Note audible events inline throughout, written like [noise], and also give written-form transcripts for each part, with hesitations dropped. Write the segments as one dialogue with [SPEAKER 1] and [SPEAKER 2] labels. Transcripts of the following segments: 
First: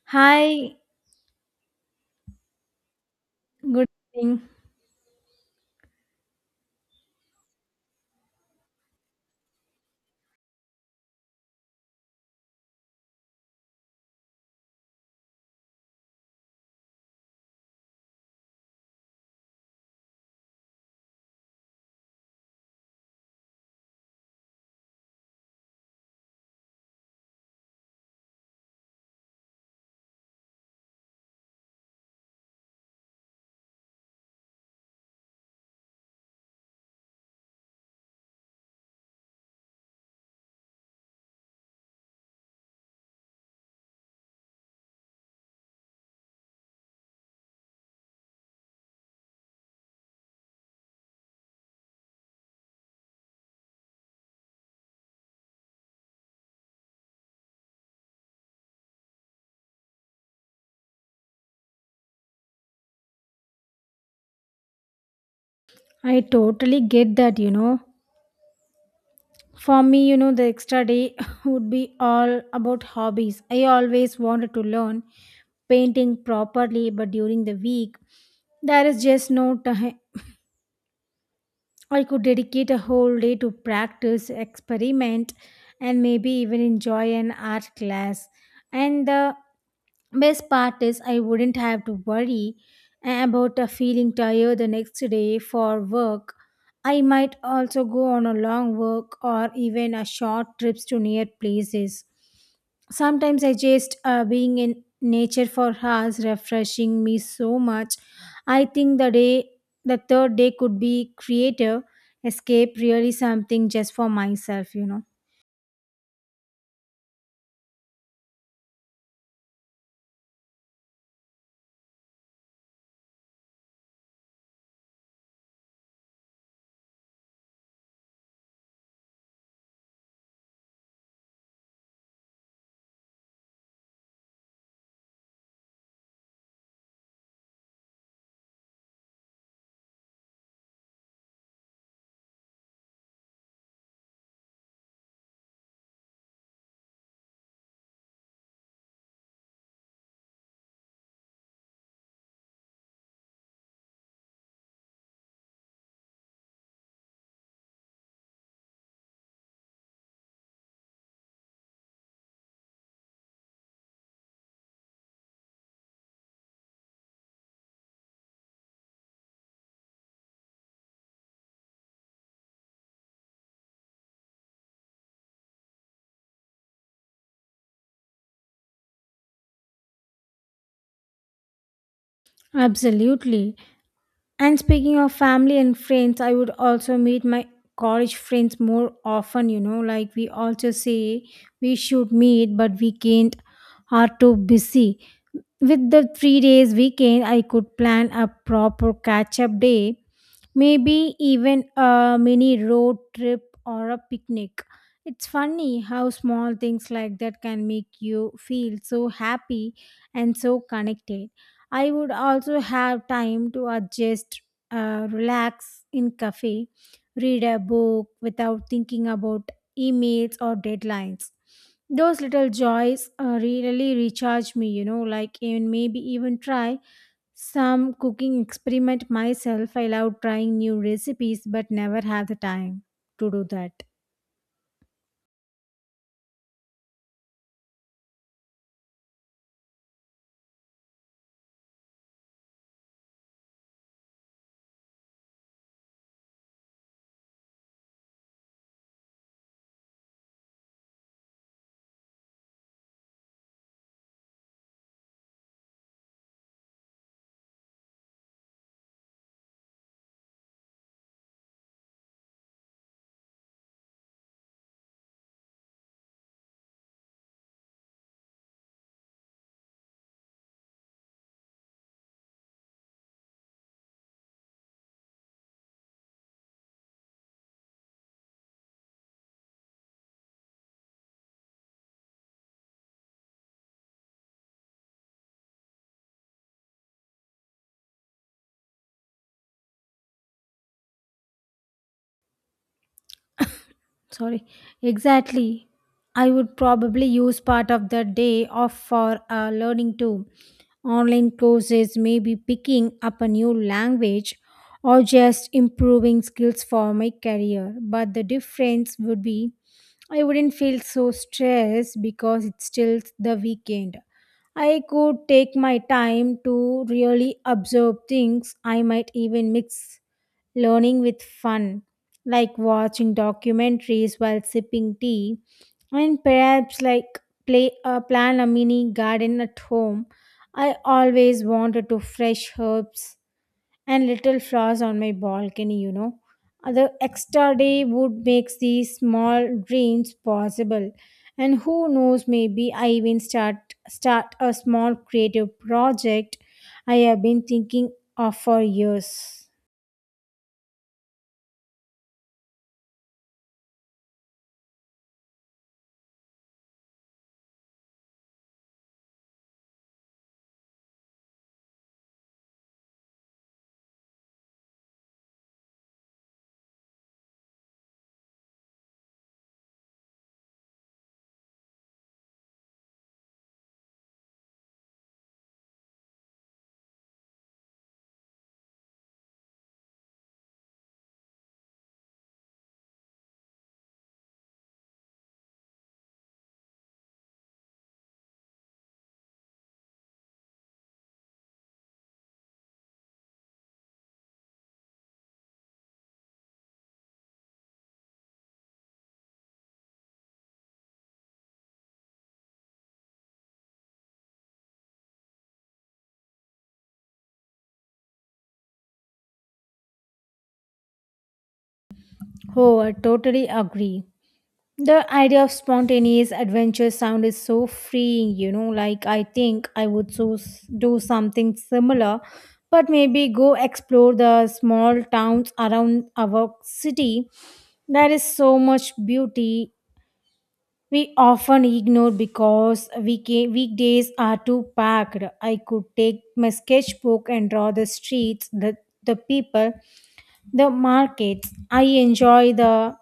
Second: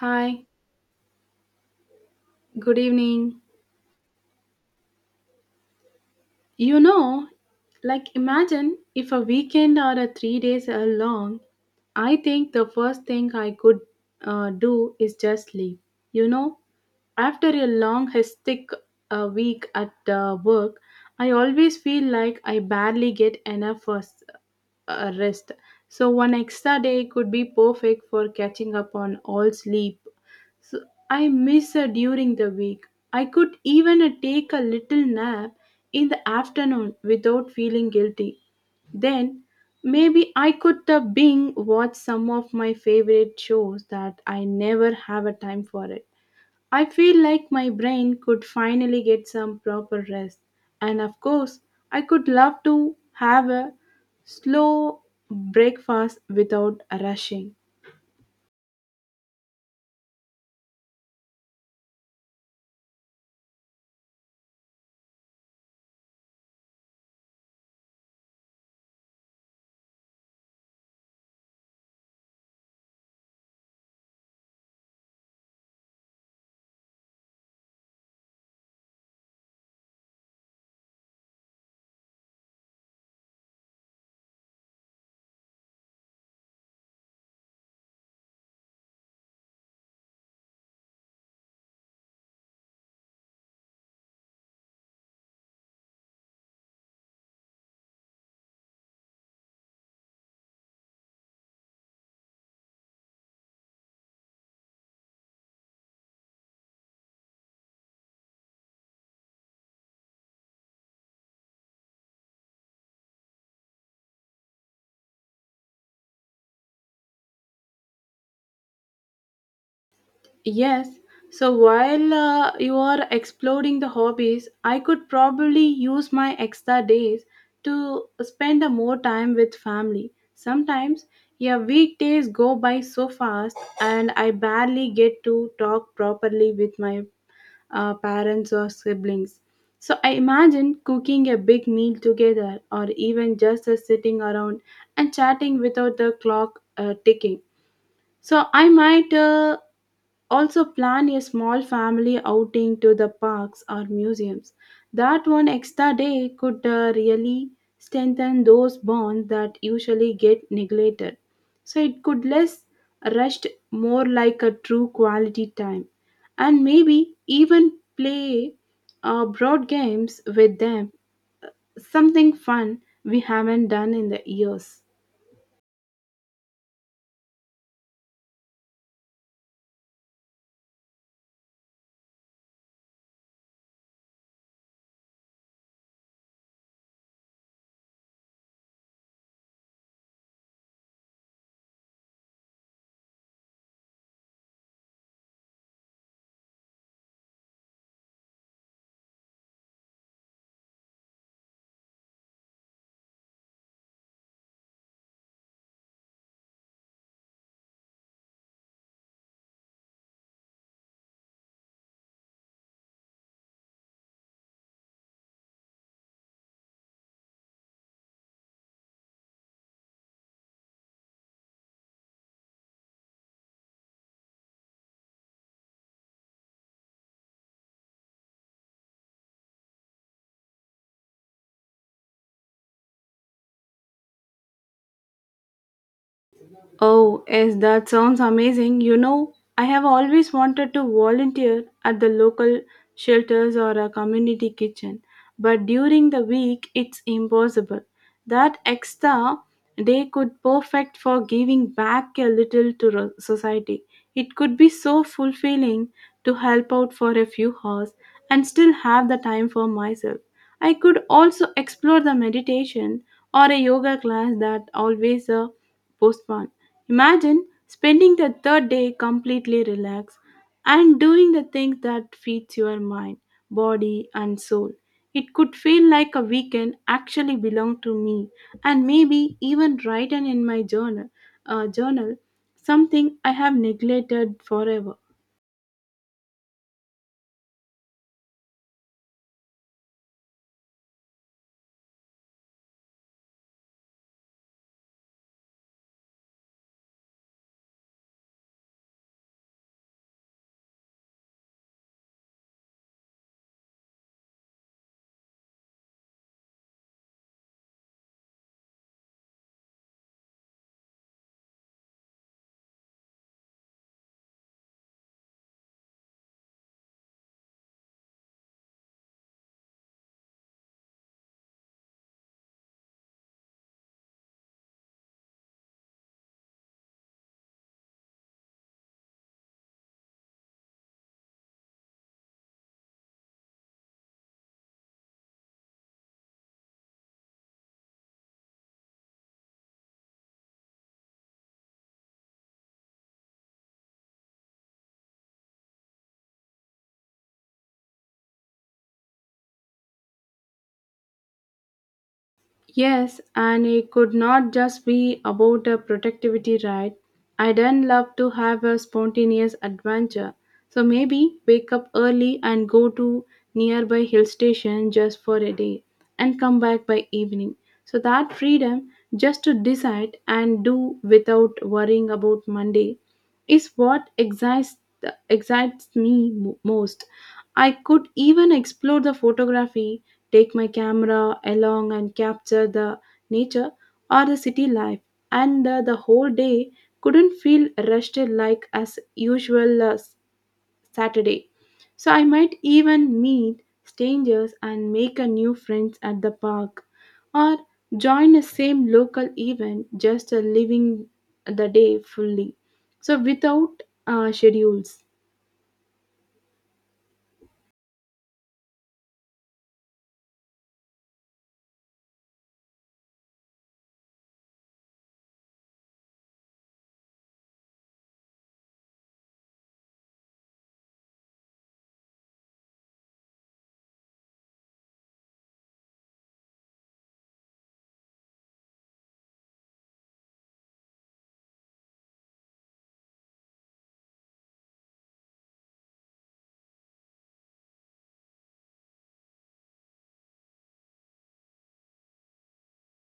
[SPEAKER 1] Hi,
[SPEAKER 2] Hi,
[SPEAKER 1] good evening.
[SPEAKER 2] good evening.
[SPEAKER 1] You know, like imagine if a weekend or a 3 days are long, I think the first thing I could do is just sleep. You know, after a long, hectic week at work, I always feel like I barely get enough rest. So, one extra day could be perfect for catching up on all sleep so I miss her during the week. I could even take a little nap in the afternoon without feeling guilty. Then maybe I could bing watch some of my favorite shows that I never have a time for it. I feel like my brain could finally get some proper rest. And of course, I could love to have a slow breakfast without rushing.
[SPEAKER 2] I totally get that, you know. For me, you know, the extra day [laughs] would be all about hobbies. I always wanted to learn painting properly, but during the week, there is just no time. I could dedicate a whole day to practice, experiment, and maybe even enjoy an art class. And the best part is I wouldn't have to worry about feeling tired the next day for work. I might also go on a long walk or even a short trips to near places. Sometimes I just being in nature for hours refreshing me so much. I think the third day could be creative escape really something just for myself, you know.
[SPEAKER 1] Yes, so while you are exploring the hobbies, I could probably use my extra days to spend a more time with family. Sometimes, yeah, weekdays go by so fast and I barely get to talk properly with my parents or siblings. So I imagine cooking a big meal together or even just sitting around and chatting without the clock ticking. So I might also, plan a small family outing to the parks or museums. That one extra day could really strengthen those bonds that usually get neglected. So, it could less rushed, more like a true quality time. And maybe even play broad games with them, something fun we haven't done in the years.
[SPEAKER 2] Absolutely. And speaking of family and friends, I would also meet my college friends more often, you know, like we also say we should meet, but weekend are too busy. With the 3 days weekend, I could plan a proper catch up day. Maybe even a mini road trip or a picnic. It's funny how small things like that can make you feel so happy and so connected. I would also have time to adjust, relax in cafe, read a book without thinking about emails or deadlines. Those little joys really recharge me, you know, like even maybe even try some cooking experiment myself. I love trying new recipes but never have the time to do that.
[SPEAKER 1] Oh, yes, that sounds amazing. You know, I have always wanted to volunteer at the local shelters or a community kitchen, but during the week it's impossible. That extra day could perfect for giving back a little to society. It could be so fulfilling to help out for a few hours and still have the time for myself. I could also explore the meditation or a yoga class that always a postponed. Imagine spending the third day completely relaxed and doing the things that feeds your mind, body, and soul. It could feel like a weekend actually belonged to me, and maybe even written in my journal, uh, journal, something I have neglected forever.
[SPEAKER 2] Sorry. Exactly. I would probably use part of the day off for learning too. Online courses, maybe picking up a new language or just improving skills for my career. But the difference would be I wouldn't feel so stressed because it's still the weekend. I could take my time to really observe things. I might even mix learning with fun like watching documentaries while sipping tea, and perhaps like play plan a mini garden at home. I always wanted to fresh herbs and little flowers on my balcony, you know. The extra day would make these small dreams possible. And who knows, maybe I even start a small creative project I have been thinking of for years.
[SPEAKER 1] Yes, and it could not just be about a productivity ride. I then love to have a spontaneous adventure. So maybe wake up early and go to nearby hill station just for a day and come back by evening. So that freedom just to decide and do without worrying about Monday is what excites me most. I could even explore the photography, take my camera along and capture the nature or the city life, and the whole day couldn't feel rushed like as usual Saturday. So I might even meet strangers and make a new friends at the park or join a same local event just living the day fully so without schedules.
[SPEAKER 2] Oh, I totally agree. The idea of spontaneous adventure sound is so freeing, you know. Like, I think I would do something similar, but maybe go explore the small towns around our city. There is so much beauty we often ignore because weekdays are too packed. I could take my sketchbook and draw the streets, the people, the markets. I enjoy the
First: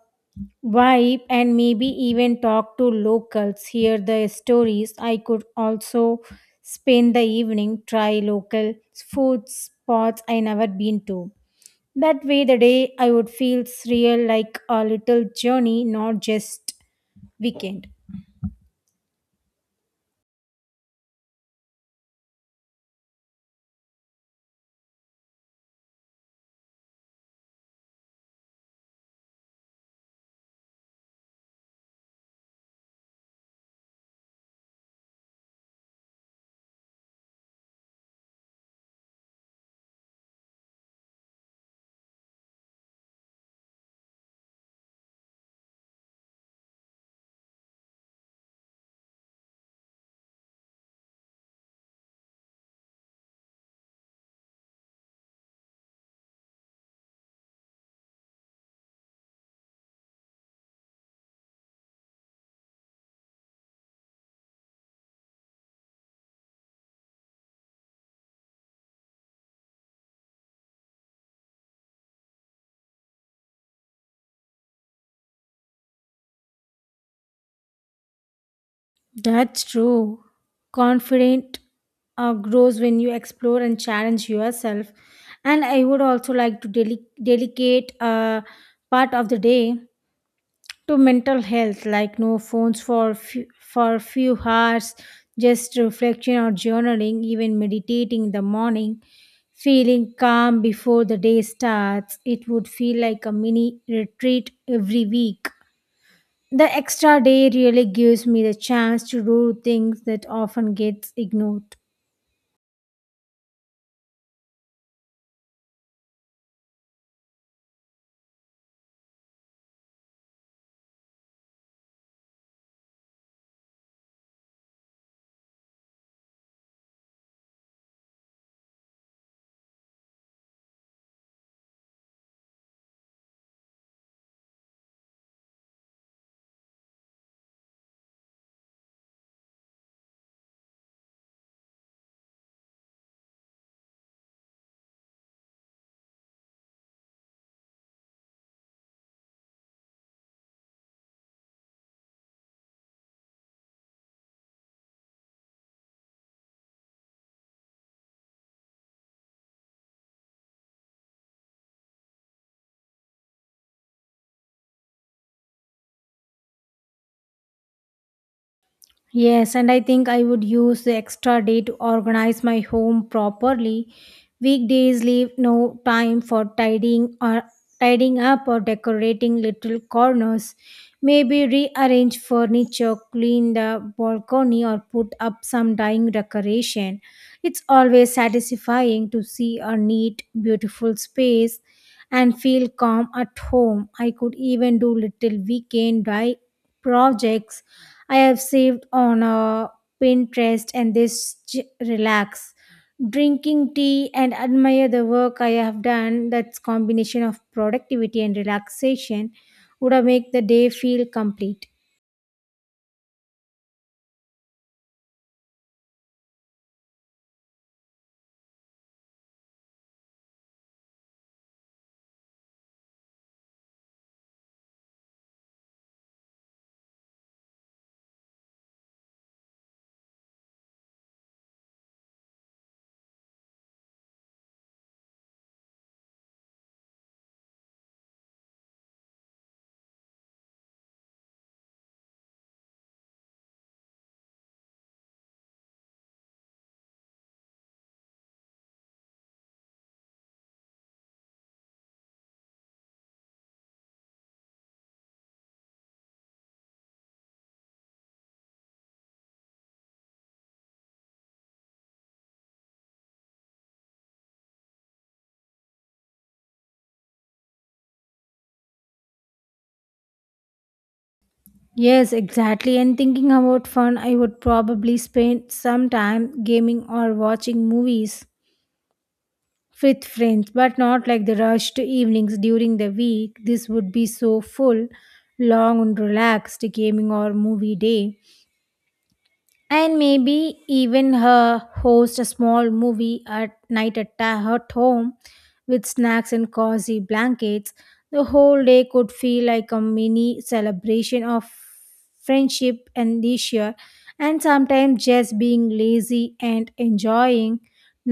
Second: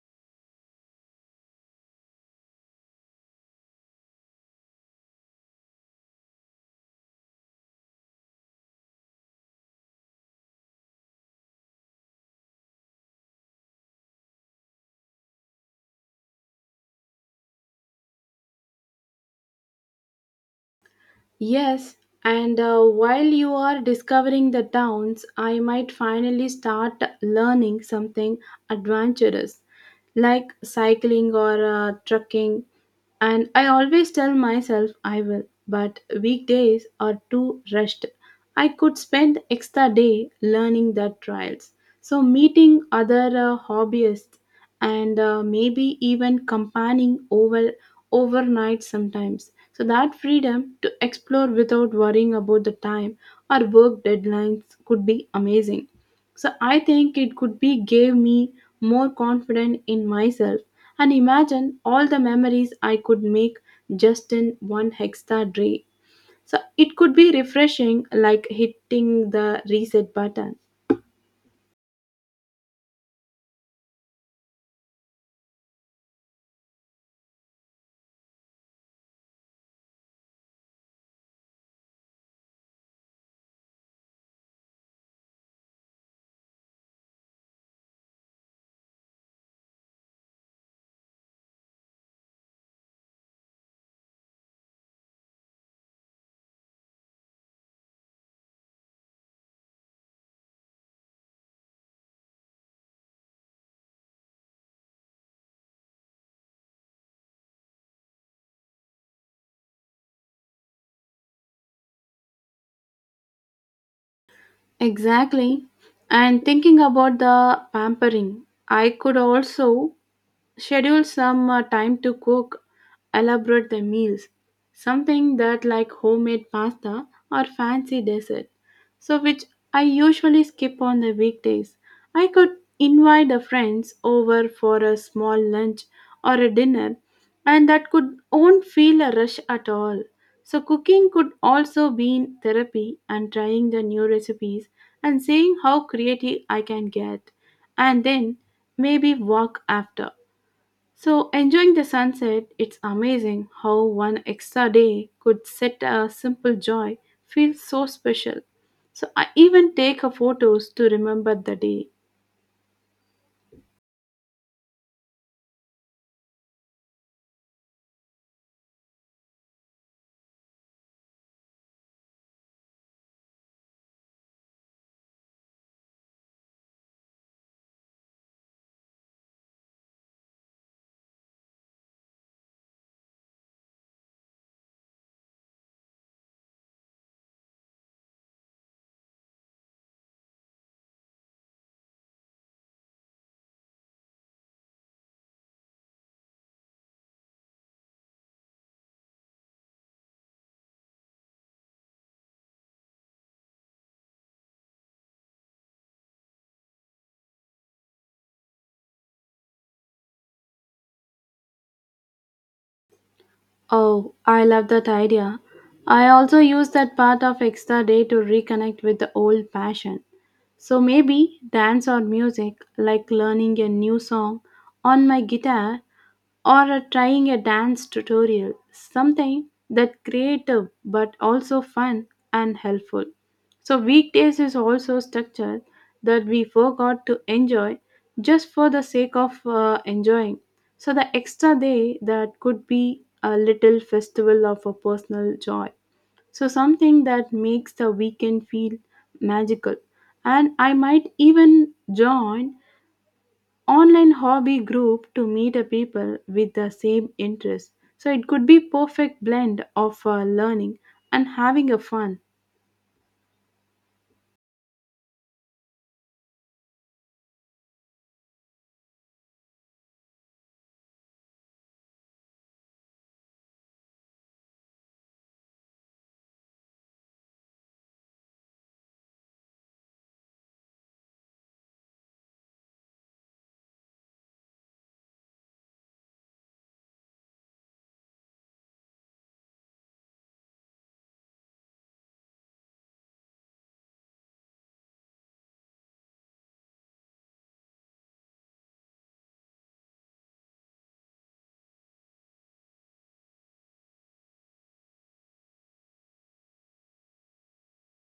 [SPEAKER 2] vibe and maybe even talk to locals, hear their stories. I could also spend the evening, try local food spots I never been to. That way, the day I would feel real like a little journey, not just weekend.
[SPEAKER 1] Yes, and while you are discovering the towns, I might finally start learning something adventurous like cycling or trekking. And I always tell myself I will, but weekdays are too rushed. I could spend extra day learning the trials. So meeting other hobbyists and maybe even companion overnight sometimes, so that freedom to explore without worrying about the time or work deadlines could be amazing. So I think it could be gave me more confidence in myself, and imagine all the memories I could make just in one extra day. So it could be refreshing like hitting the reset button.
[SPEAKER 2] That's true. Confident grows when you explore and challenge yourself. And I would also like to dedicate a part of the day to mental health, like no phones for few hours, just reflection or journaling, even meditating in the morning, feeling calm before the day starts. It would feel like a mini retreat every week. The extra day really gives me the chance to do things that often gets ignored.
[SPEAKER 1] Exactly. And thinking about the pampering, I could also schedule some time to cook elaborate the meals, something that like homemade pasta or fancy dessert, so which I usually skip on the weekdays. I could invite the friends over for a small lunch or a dinner, and that could won't feel a rush at all. So cooking could also be in therapy and trying the new recipes and seeing how creative I can get, and then maybe walk after, so enjoying the sunset, it's amazing how one extra day could set a simple joy feel so special. So, I even take a photos to remember the day.
[SPEAKER 2] Yes, and I think I would use the extra day to organize my home properly. Weekdays leave no time for tidying up or decorating little corners. Maybe rearrange furniture, clean the balcony or put up some dying decoration. It's always satisfying to see a neat, beautiful space and feel calm at home. I could even do little projects I have saved on a Pinterest and relax. Drinking tea and admire the work I have done. That's combination of productivity and relaxation would have make the day feel complete.
[SPEAKER 1] Oh, I love that idea. I also use that part of extra day to reconnect with the old passion. So maybe dance or music, like learning a new song on my guitar, or trying a dance tutorial, something that creative but also fun and helpful. So weekdays is also structured that we forgot to enjoy just for the sake of enjoying. So the extra day that could be a little festival of a personal joy. So something that makes the weekend feel magical. And I might even join online hobby group to meet a people with the same interests, so it could be perfect blend of learning and having a fun.
[SPEAKER 2] Yes, exactly. And thinking about fun, I would probably spend some time gaming or watching movies with friends, but not like the rush to evenings during the week. This would be so full, long and relaxed gaming or movie day, and maybe even her host a small movie at night at her home with snacks and cozy blankets. The whole day could feel like a mini celebration of friendship and leisure, and sometimes just being lazy and enjoying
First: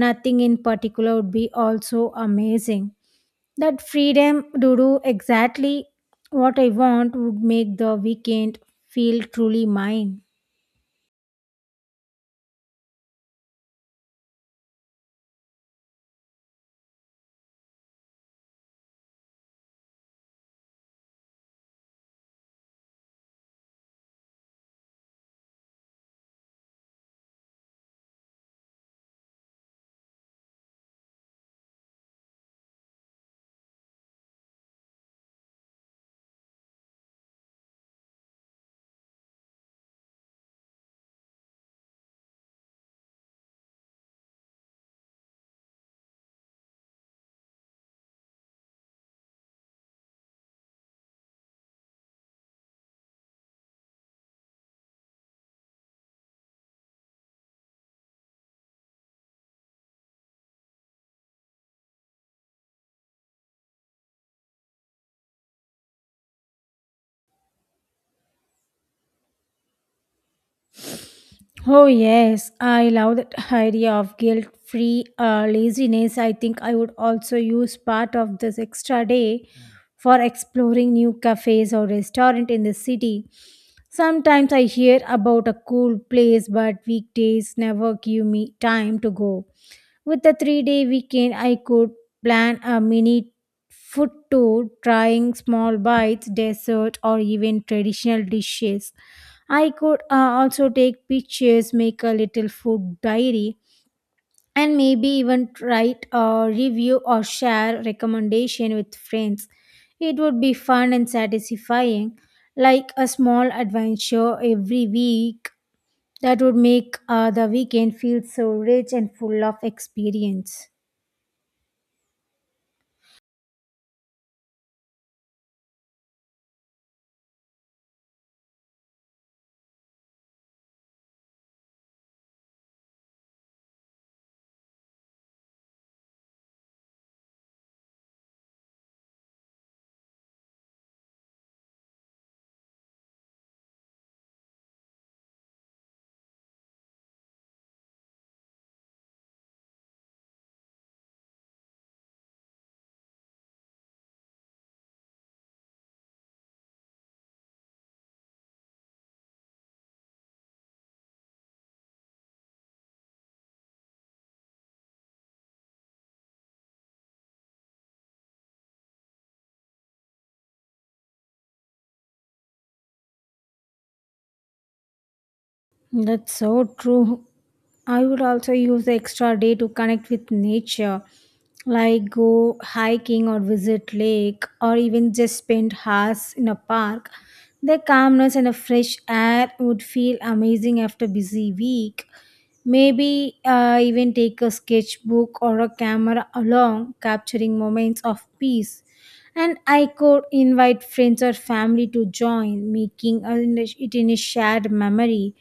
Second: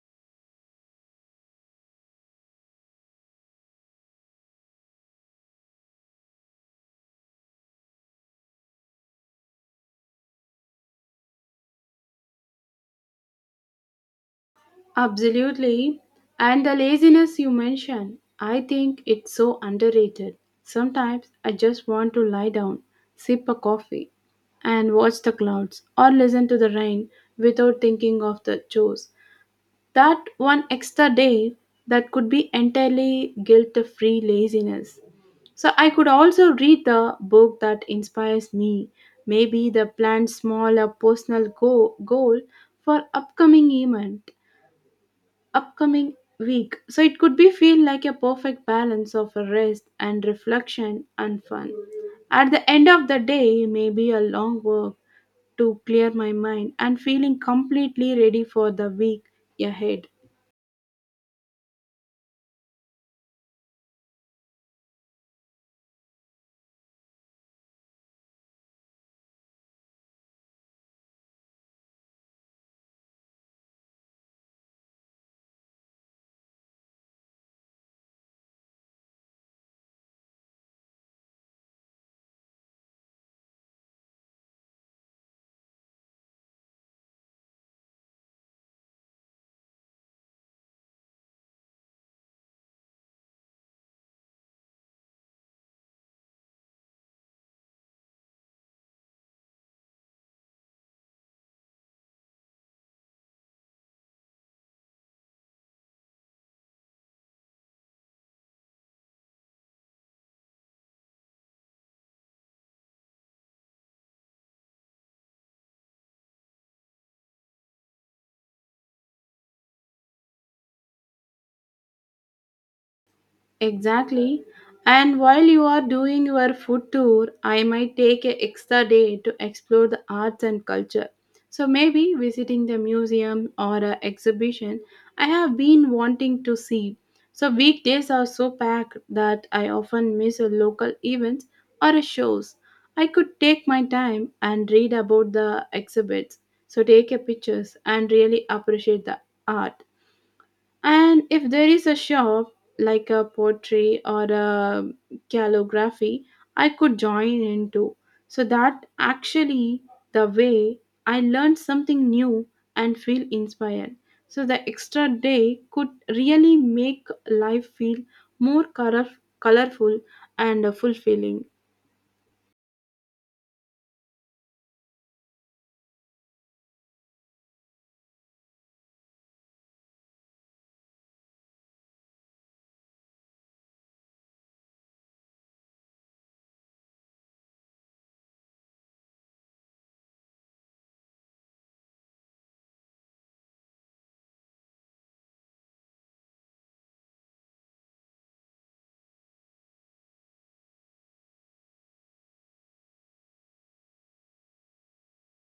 [SPEAKER 2] nothing in particular would be also amazing. That freedom to do exactly what I want would make the weekend feel truly mine.
[SPEAKER 1] Absolutely. And the laziness you mentioned, I think it's so underrated. Sometimes I just want to lie down, sip a coffee, and watch the clouds or listen to the rain without thinking of the chores. That one extra day that could be entirely guilt free laziness. So I could also read the book that inspires me. Maybe the plan small a personal goal for upcoming event, upcoming week. So it could be feel like a perfect balance of a rest and reflection and fun. At the end of the day, maybe a long walk to clear my mind and feeling completely ready for the week ahead.
[SPEAKER 2] Oh, yes, I love that [laughs] idea of guilt free laziness. I think I would also use part of this extra day for exploring new cafes or restaurant in the city. Sometimes I hear about a cool place, but weekdays never give me time to go. With a 3 day weekend, I could plan a mini food tour, trying small bites, dessert, or even traditional dishes. I could also take pictures, make a little food diary, and maybe even write a review or share recommendation with friends. It would be fun and satisfying, like a small adventure every week that would make the weekend feel so rich and full of experience.
[SPEAKER 1] Exactly. And while you are doing your food tour, I might take an extra day to explore the arts and culture. So maybe visiting the museum or an exhibition I have been wanting to see. So weekdays are so packed that I often miss a local events or a shows. I could take my time and read about the exhibits, so take a pictures and really appreciate the art. And if there is a shop like a pottery or a calligraphy, I could join into. So that actually the way I learn something new and feel inspired. So the extra day could really make life feel more colorful and fulfilling.
[SPEAKER 2] That's so true. I would also use the extra day to connect with nature, like go hiking or visit lake or even just spend hours in a park. The calmness and the fresh air would feel amazing after busy week. Maybe even take a sketchbook or a camera along, capturing moments of peace. And I could invite friends or family to join, it in a shared memory.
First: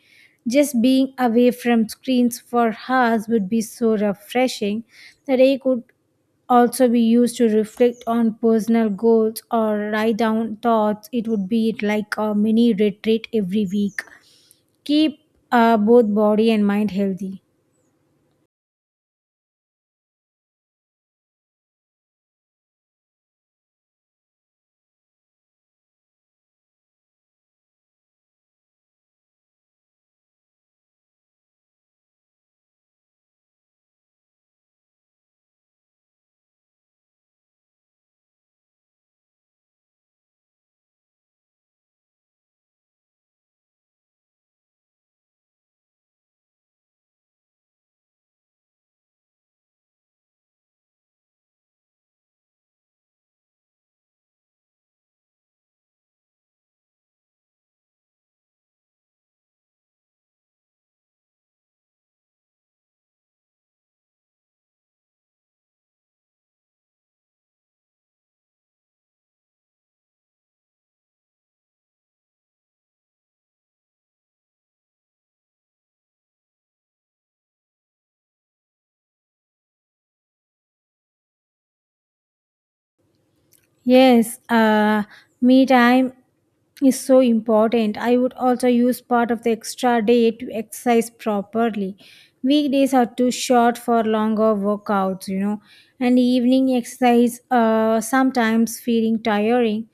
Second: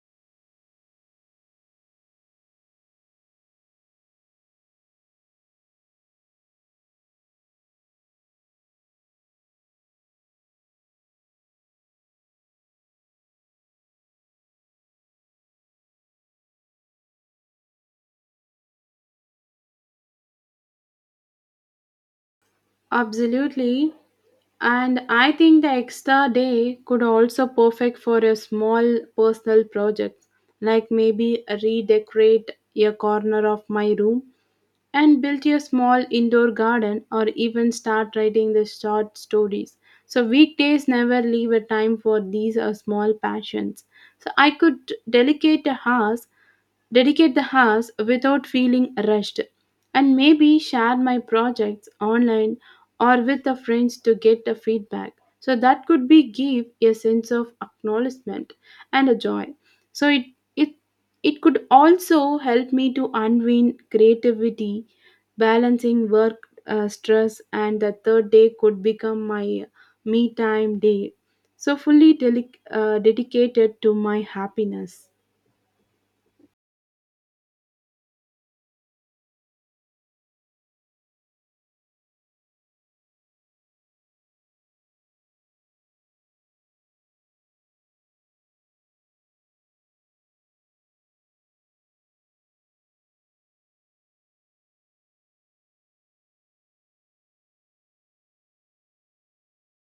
[SPEAKER 2] Just being away from screens for hours would be so refreshing. The day could also be used to reflect on personal goals or write down thoughts. It would be like a mini retreat every week. Keep both body and mind healthy.
[SPEAKER 1] Absolutely. And I think the extra day could also perfect for a small personal project, like maybe redecorate a corner of my room and build a small indoor garden or even start writing the short stories. So weekdays never leave a time for these small passions. So I could delegate a house dedicate the hours without feeling rushed, and maybe share my projects online or with the friends to get the feedback. So that could be give a sense of acknowledgement and a joy. So it it could also help me to unwind creativity, balancing work stress, and the third day could become my me time day. So fully dedicated to my happiness.
[SPEAKER 2] Yes, me time is so important. I would also use part of the extra day to exercise properly. Weekdays are too short for longer workouts, you know, and evening exercise sometimes feeling tiring.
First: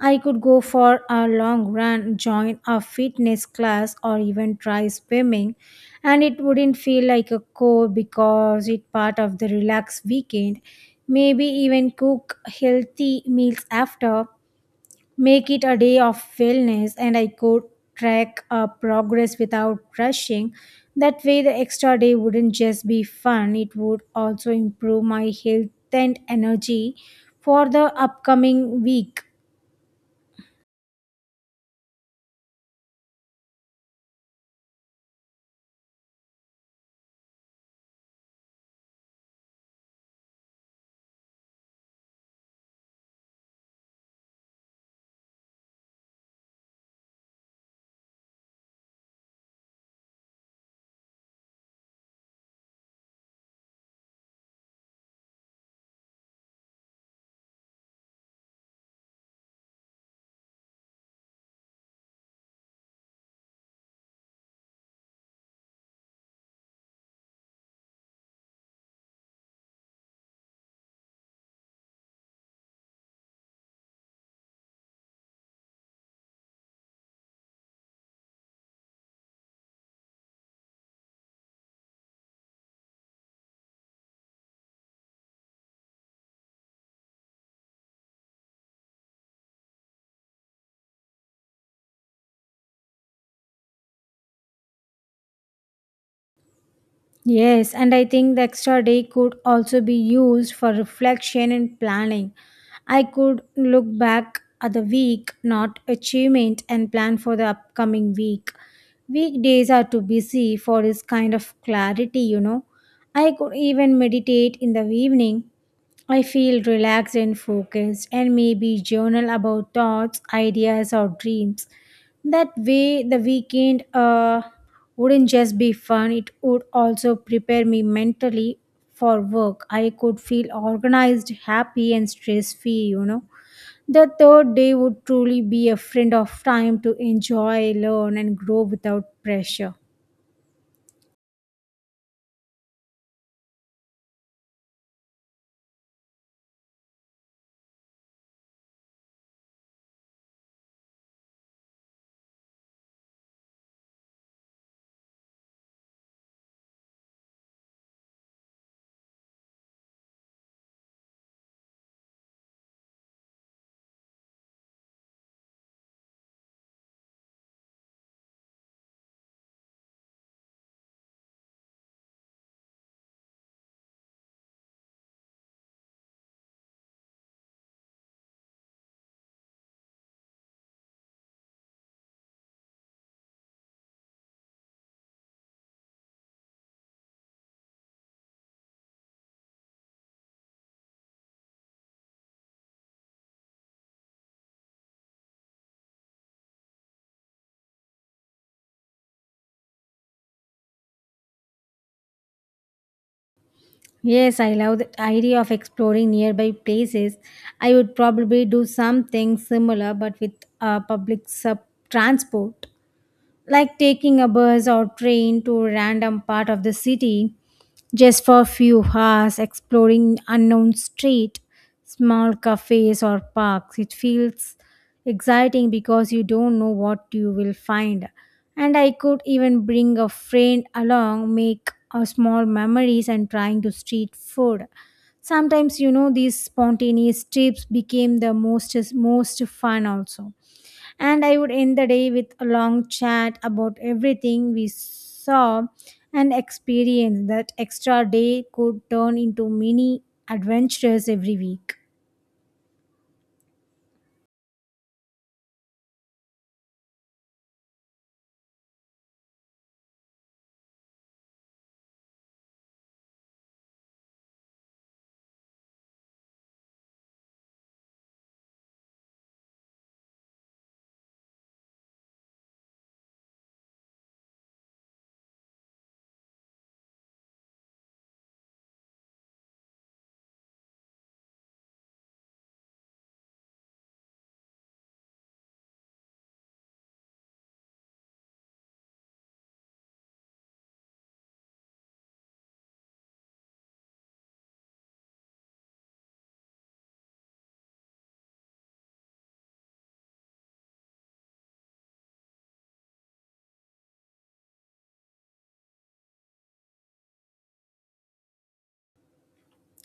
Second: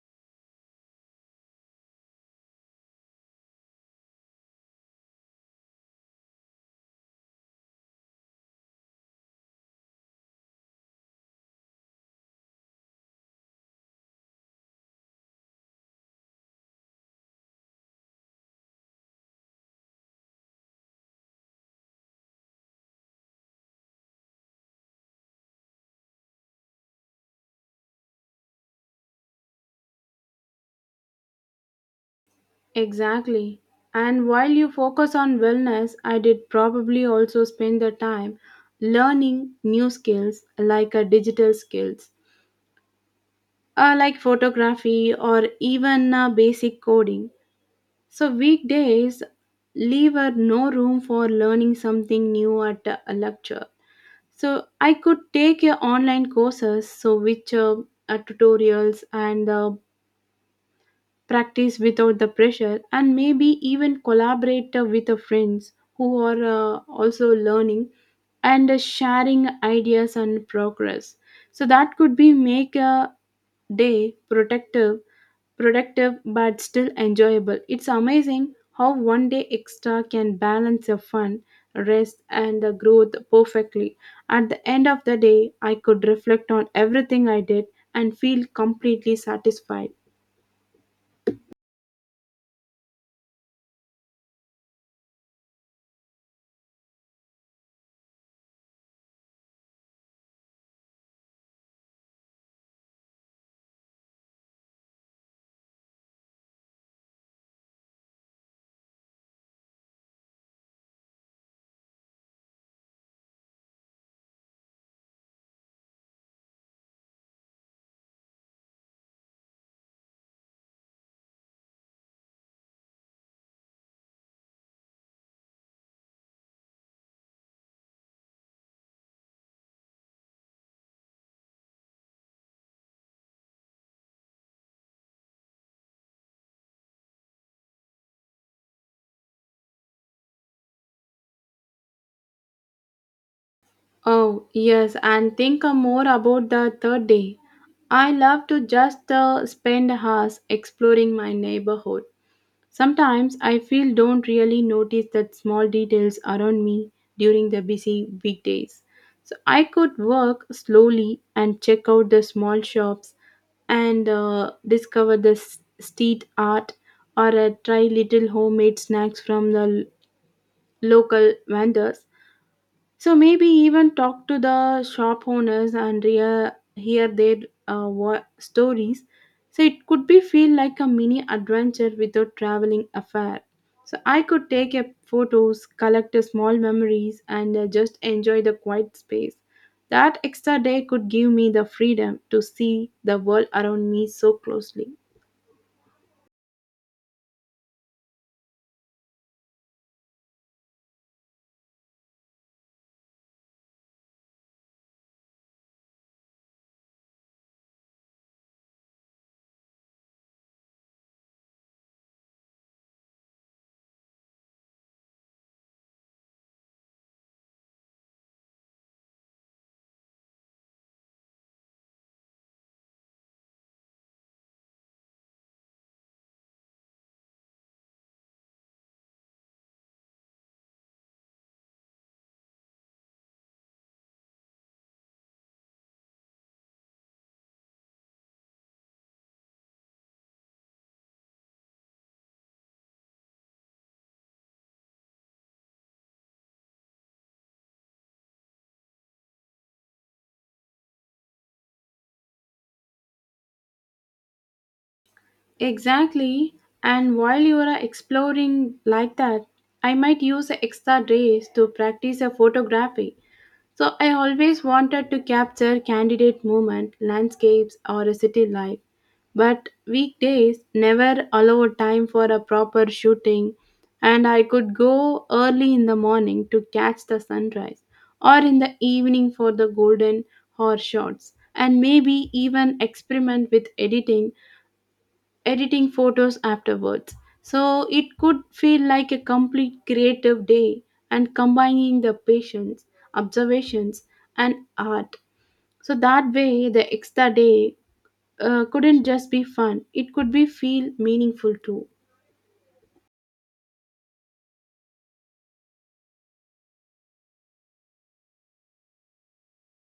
[SPEAKER 2] I could go for a long run, join a fitness class, or even try swimming, and it wouldn't feel like a chore because it's part of the relaxed weekend. Maybe even cook healthy meals after, make it a day of wellness, and I could track progress without rushing. That way, the extra day wouldn't just be fun, it would also improve my health and energy for the upcoming week.
[SPEAKER 1] Exactly. And while you focus on wellness, I did probably also spend the time learning new skills like digital skills, like photography or even basic coding. So, weekdays leave no room for learning something new at a lecture. So, I could take online courses, so which tutorials and practice without the pressure, and maybe even collaborate with the friends who are also learning and sharing ideas and progress. So that could be make a day protective productive but still enjoyable. It's amazing how one day extra can balance your fun, rest, and the growth perfectly. At the end of the day, I could reflect on everything I did and feel completely satisfied.
[SPEAKER 2] Yes, and I think the extra day could also be used for reflection and planning. I could look back at the week, not achievement, and plan for the upcoming week. Weekdays are too busy for this kind of clarity, you know. I could even meditate in the evening, I feel relaxed and focused, and maybe journal about thoughts, ideas, or dreams. That way, the weekend wouldn't just be fun, it would also prepare me mentally for work. I could feel organized, happy, and stress free, you know. The third day would truly be a friend of time to enjoy, learn, and grow without pressure.
[SPEAKER 1] Oh, yes, and think more about the third day. I love to just spend hours exploring my neighborhood. Sometimes I feel don't really notice that small details around me during the busy weekdays. So I could work slowly and check out the small shops and discover the street art, or try little homemade snacks from the local vendors. So maybe even talk to the shop owners and hear their stories. So it could be feel like a mini adventure without traveling afar. So I could take a photos, collect a small memories, and just enjoy the quiet space. That extra day could give me the freedom to see the world around me so closely.
[SPEAKER 2] Yes, I love the idea of exploring nearby places. I would probably do something similar but with public sub transport like taking a bus or train to a random part of the city just for a few hours, exploring unknown street, small cafes or parks. It feels exciting because you don't know what you will find. And I could even bring a friend along, make a small memories and trying to street food. Sometimes you know these spontaneous trips became the most fun also, and I would end the day with a long chat about everything we saw and experienced. That extra day could turn into mini adventures every week.
[SPEAKER 1] Exactly. And while you are exploring like that, I might use extra days to practice a photography. So I always wanted to capture candidate movement, landscapes, or a city life. But weekdays never allow time for a proper shooting, and I could go early in the morning to catch the sunrise, or in the evening for the golden hour shots, and maybe even experiment with editing photos afterwards. So it could feel like a complete creative day, and combining the patience, observations, and art. So that way, the extra day couldn't just be fun, it could be feel meaningful too.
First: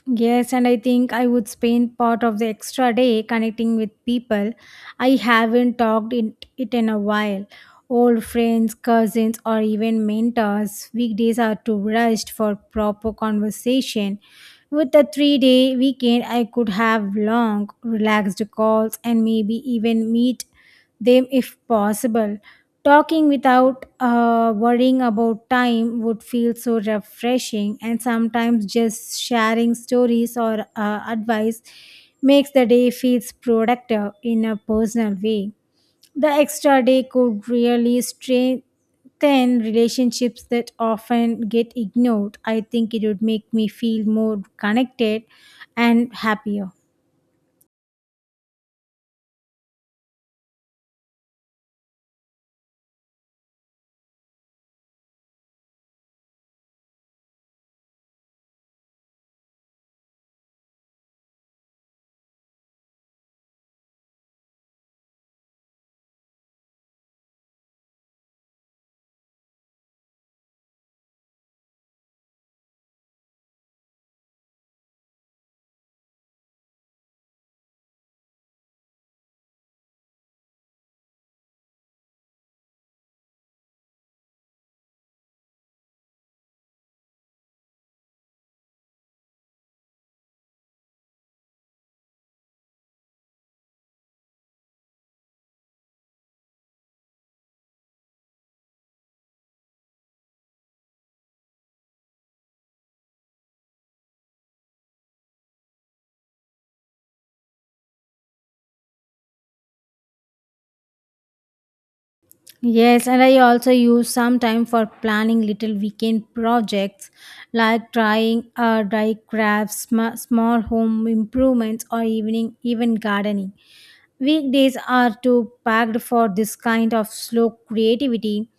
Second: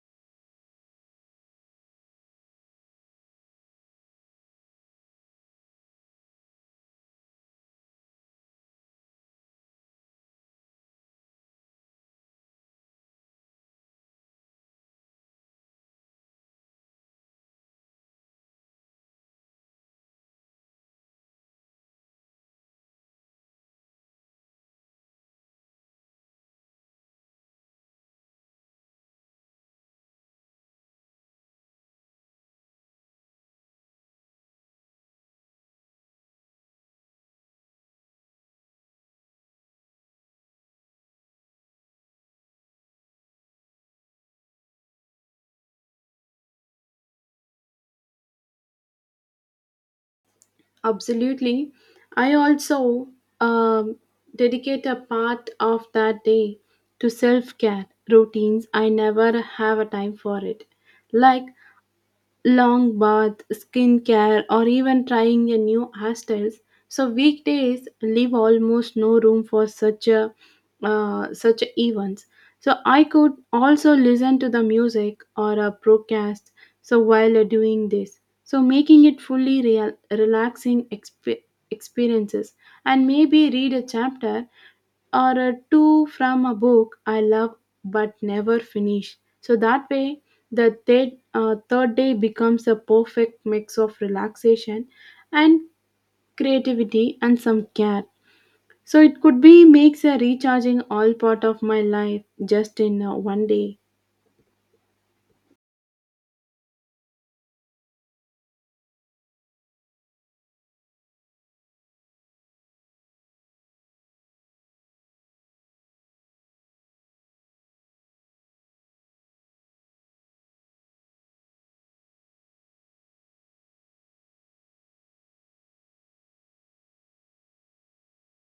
[SPEAKER 2] Yes, and I think I would spend part of the extra day connecting with people I haven't talked in a while. Old friends, cousins, or even mentors. Weekdays are too rushed for proper conversation. With a 3 day weekend, I could have long, relaxed calls and maybe even meet them if possible. Talking without worrying about time would feel so refreshing, and sometimes just sharing stories or advice makes the day feels productive in a personal way. The extra day could really strengthen relationships that often get ignored. I think it would make me feel more connected and happier.
[SPEAKER 1] Absolutely. I also um, dedicate a part of that day to self care routines. I never have a time for it. Like long bath, skincare, or even trying a new hairstyles. So weekdays leave almost no room for such events. So I could also listen to the music or a broadcast. So while doing this, so making it fully real, relaxing experiences, and maybe read a chapter or two from a book I love but never finish. So that way, the third day becomes a perfect mix of relaxation and creativity and some care. So it could be makes a recharging all part of my life just in one day.
[SPEAKER 2] Yes, and I also use some time for planning little weekend projects like trying dry crafts, small home improvements, or evening even gardening. Weekdays are too packed for this kind of slow creativity.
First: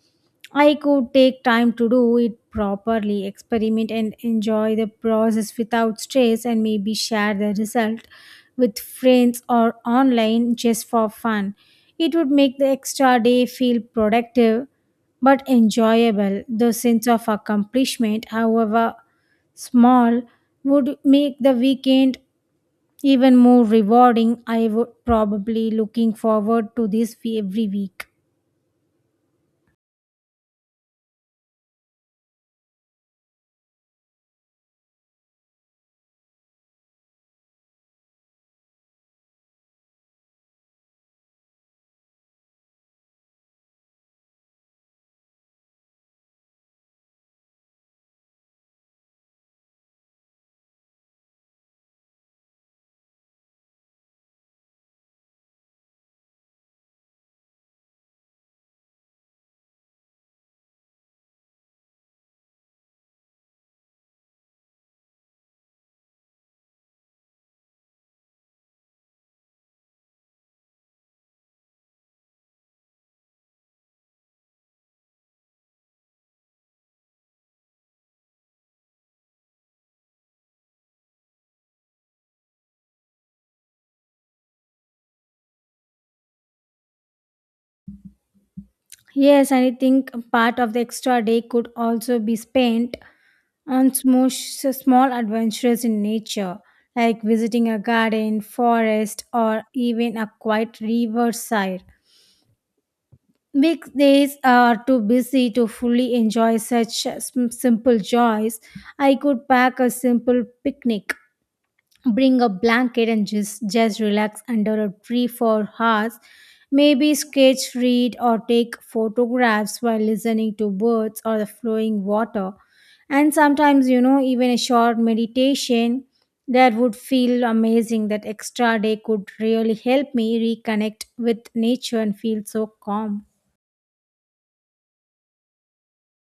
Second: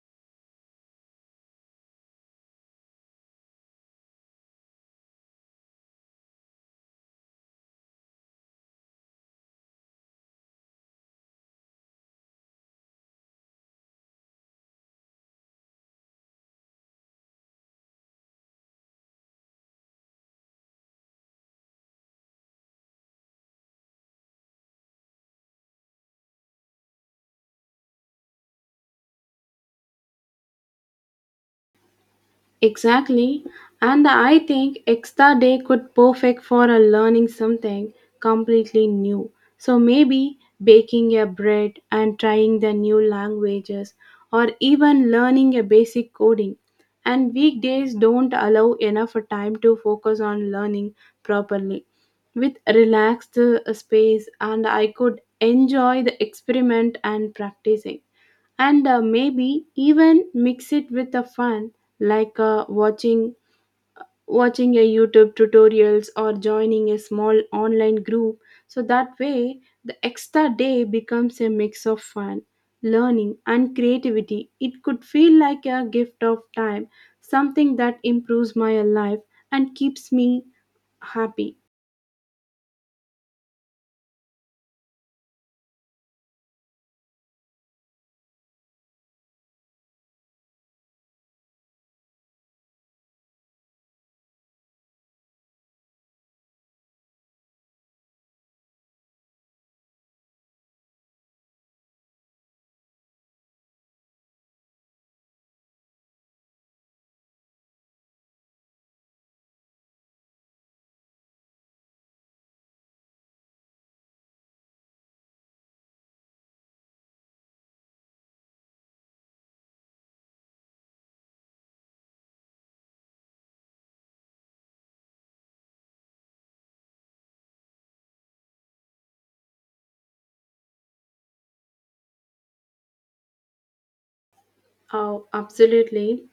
[SPEAKER 2] I could take time to do it properly, experiment and enjoy the process without stress, and maybe share the result with friends or online just for fun. It would make the extra day feel productive but enjoyable. The sense of accomplishment, however small, would make the weekend even more rewarding. I would probably looking forward to this every week.
[SPEAKER 1] Exactly. And I think extra day could perfect for a learning something completely new. So maybe baking a bread and trying the new languages, or even learning a basic coding. And weekdays don't allow enough time to focus on learning properly. With relaxed space, and I could enjoy the experiment and practicing, and maybe even mix it with a fun like watching a youtube tutorials or joining a small online group. So that way the extra day becomes a mix of fun, learning, and creativity. It could feel like a gift of time, something that improves my life and keeps me happy.
[SPEAKER 2] Yes, and I think part of the extra day could also be spent on small adventures in nature, like visiting a garden, forest, or even a quiet riverside. Big days are too busy to fully enjoy such simple joys. I could pack a simple picnic, bring a blanket, and just relax under a tree for hours. Maybe sketch, read, or take photographs while listening to birds or the flowing water. And sometimes, you know, even a short meditation that would feel amazing. That extra day could really help me reconnect with nature and feel so calm.
[SPEAKER 1] Oh, absolutely.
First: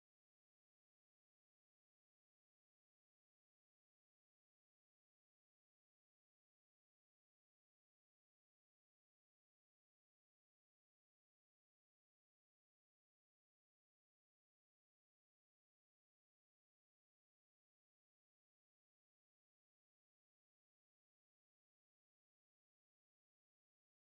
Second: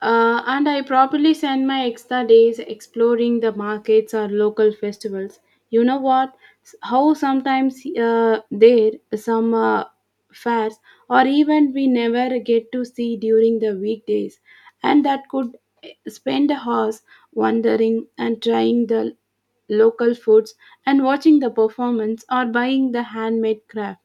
[SPEAKER 1] And I probably spend my extra days exploring the markets or local festivals. You know what? How sometimes there some fairs or even we never get to see during the weekdays, and that could spend hours wandering and trying the local foods and watching the performance or buying the handmade craft,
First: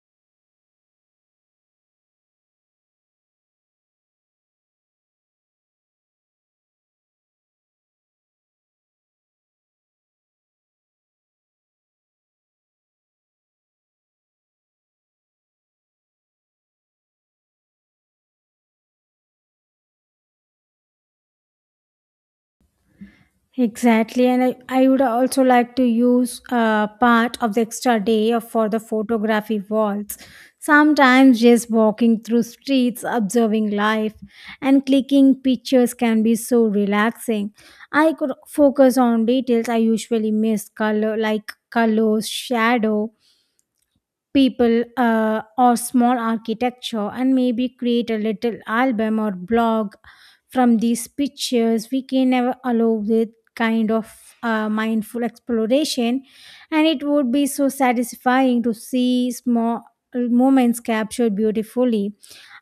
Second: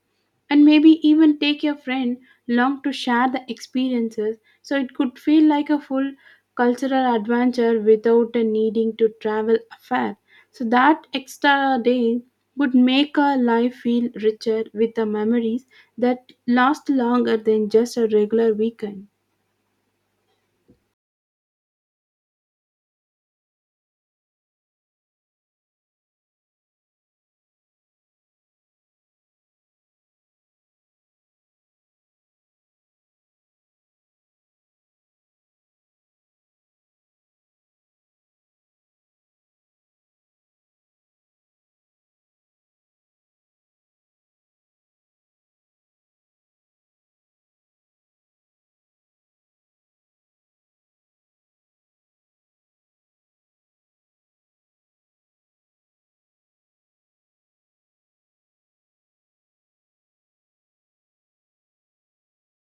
[SPEAKER 1] and maybe even take your friend along to share the experiences. So it could feel like a full cultural adventure without a needing to travel afar. So that extra day would make our life feel richer with the memories that last longer than just a regular weekend.
[SPEAKER 2] Exactly, and I would also like to use part of the extra day for the photography walls. Sometimes just walking through streets, observing life, and clicking pictures can be so relaxing. I could focus on details I usually miss, colors, shadow, people or small architecture, and maybe create a little album or blog from these pictures we can never allow with kind of mindful exploration. And it would be so satisfying to see small moments captured beautifully.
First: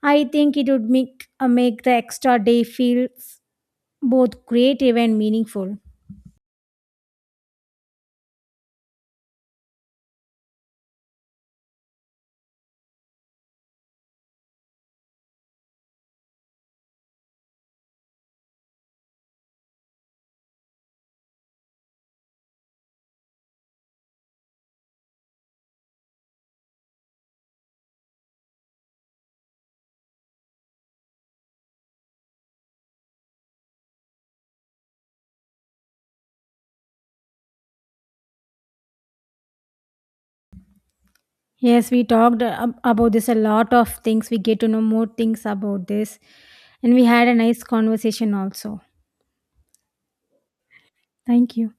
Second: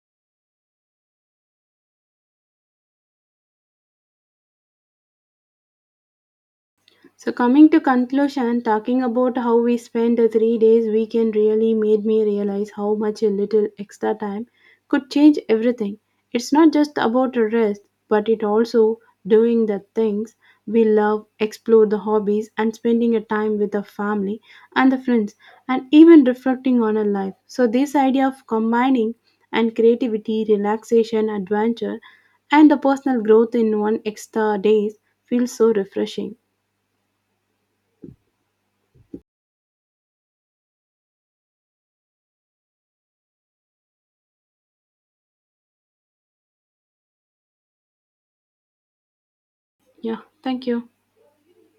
[SPEAKER 2] I think it would make the extra day feel both creative and meaningful.
[SPEAKER 1] So coming to conclusion, talking about how we spend the 3 days weekend really made me realize how much a little extra time could change everything. It's not just about a rest, but it also doing the things we love, explore the hobbies, and spending a time with the family and the friends, and even reflecting on a life. So this idea of combining and creativity, relaxation, adventure, and the personal growth in one extra days feels so refreshing.
[SPEAKER 2] Yes, we talked about this a lot of things. We get to know more things about this. And we had a nice conversation also.
[SPEAKER 1] Yeah, thank you.
[SPEAKER 2] Thank you.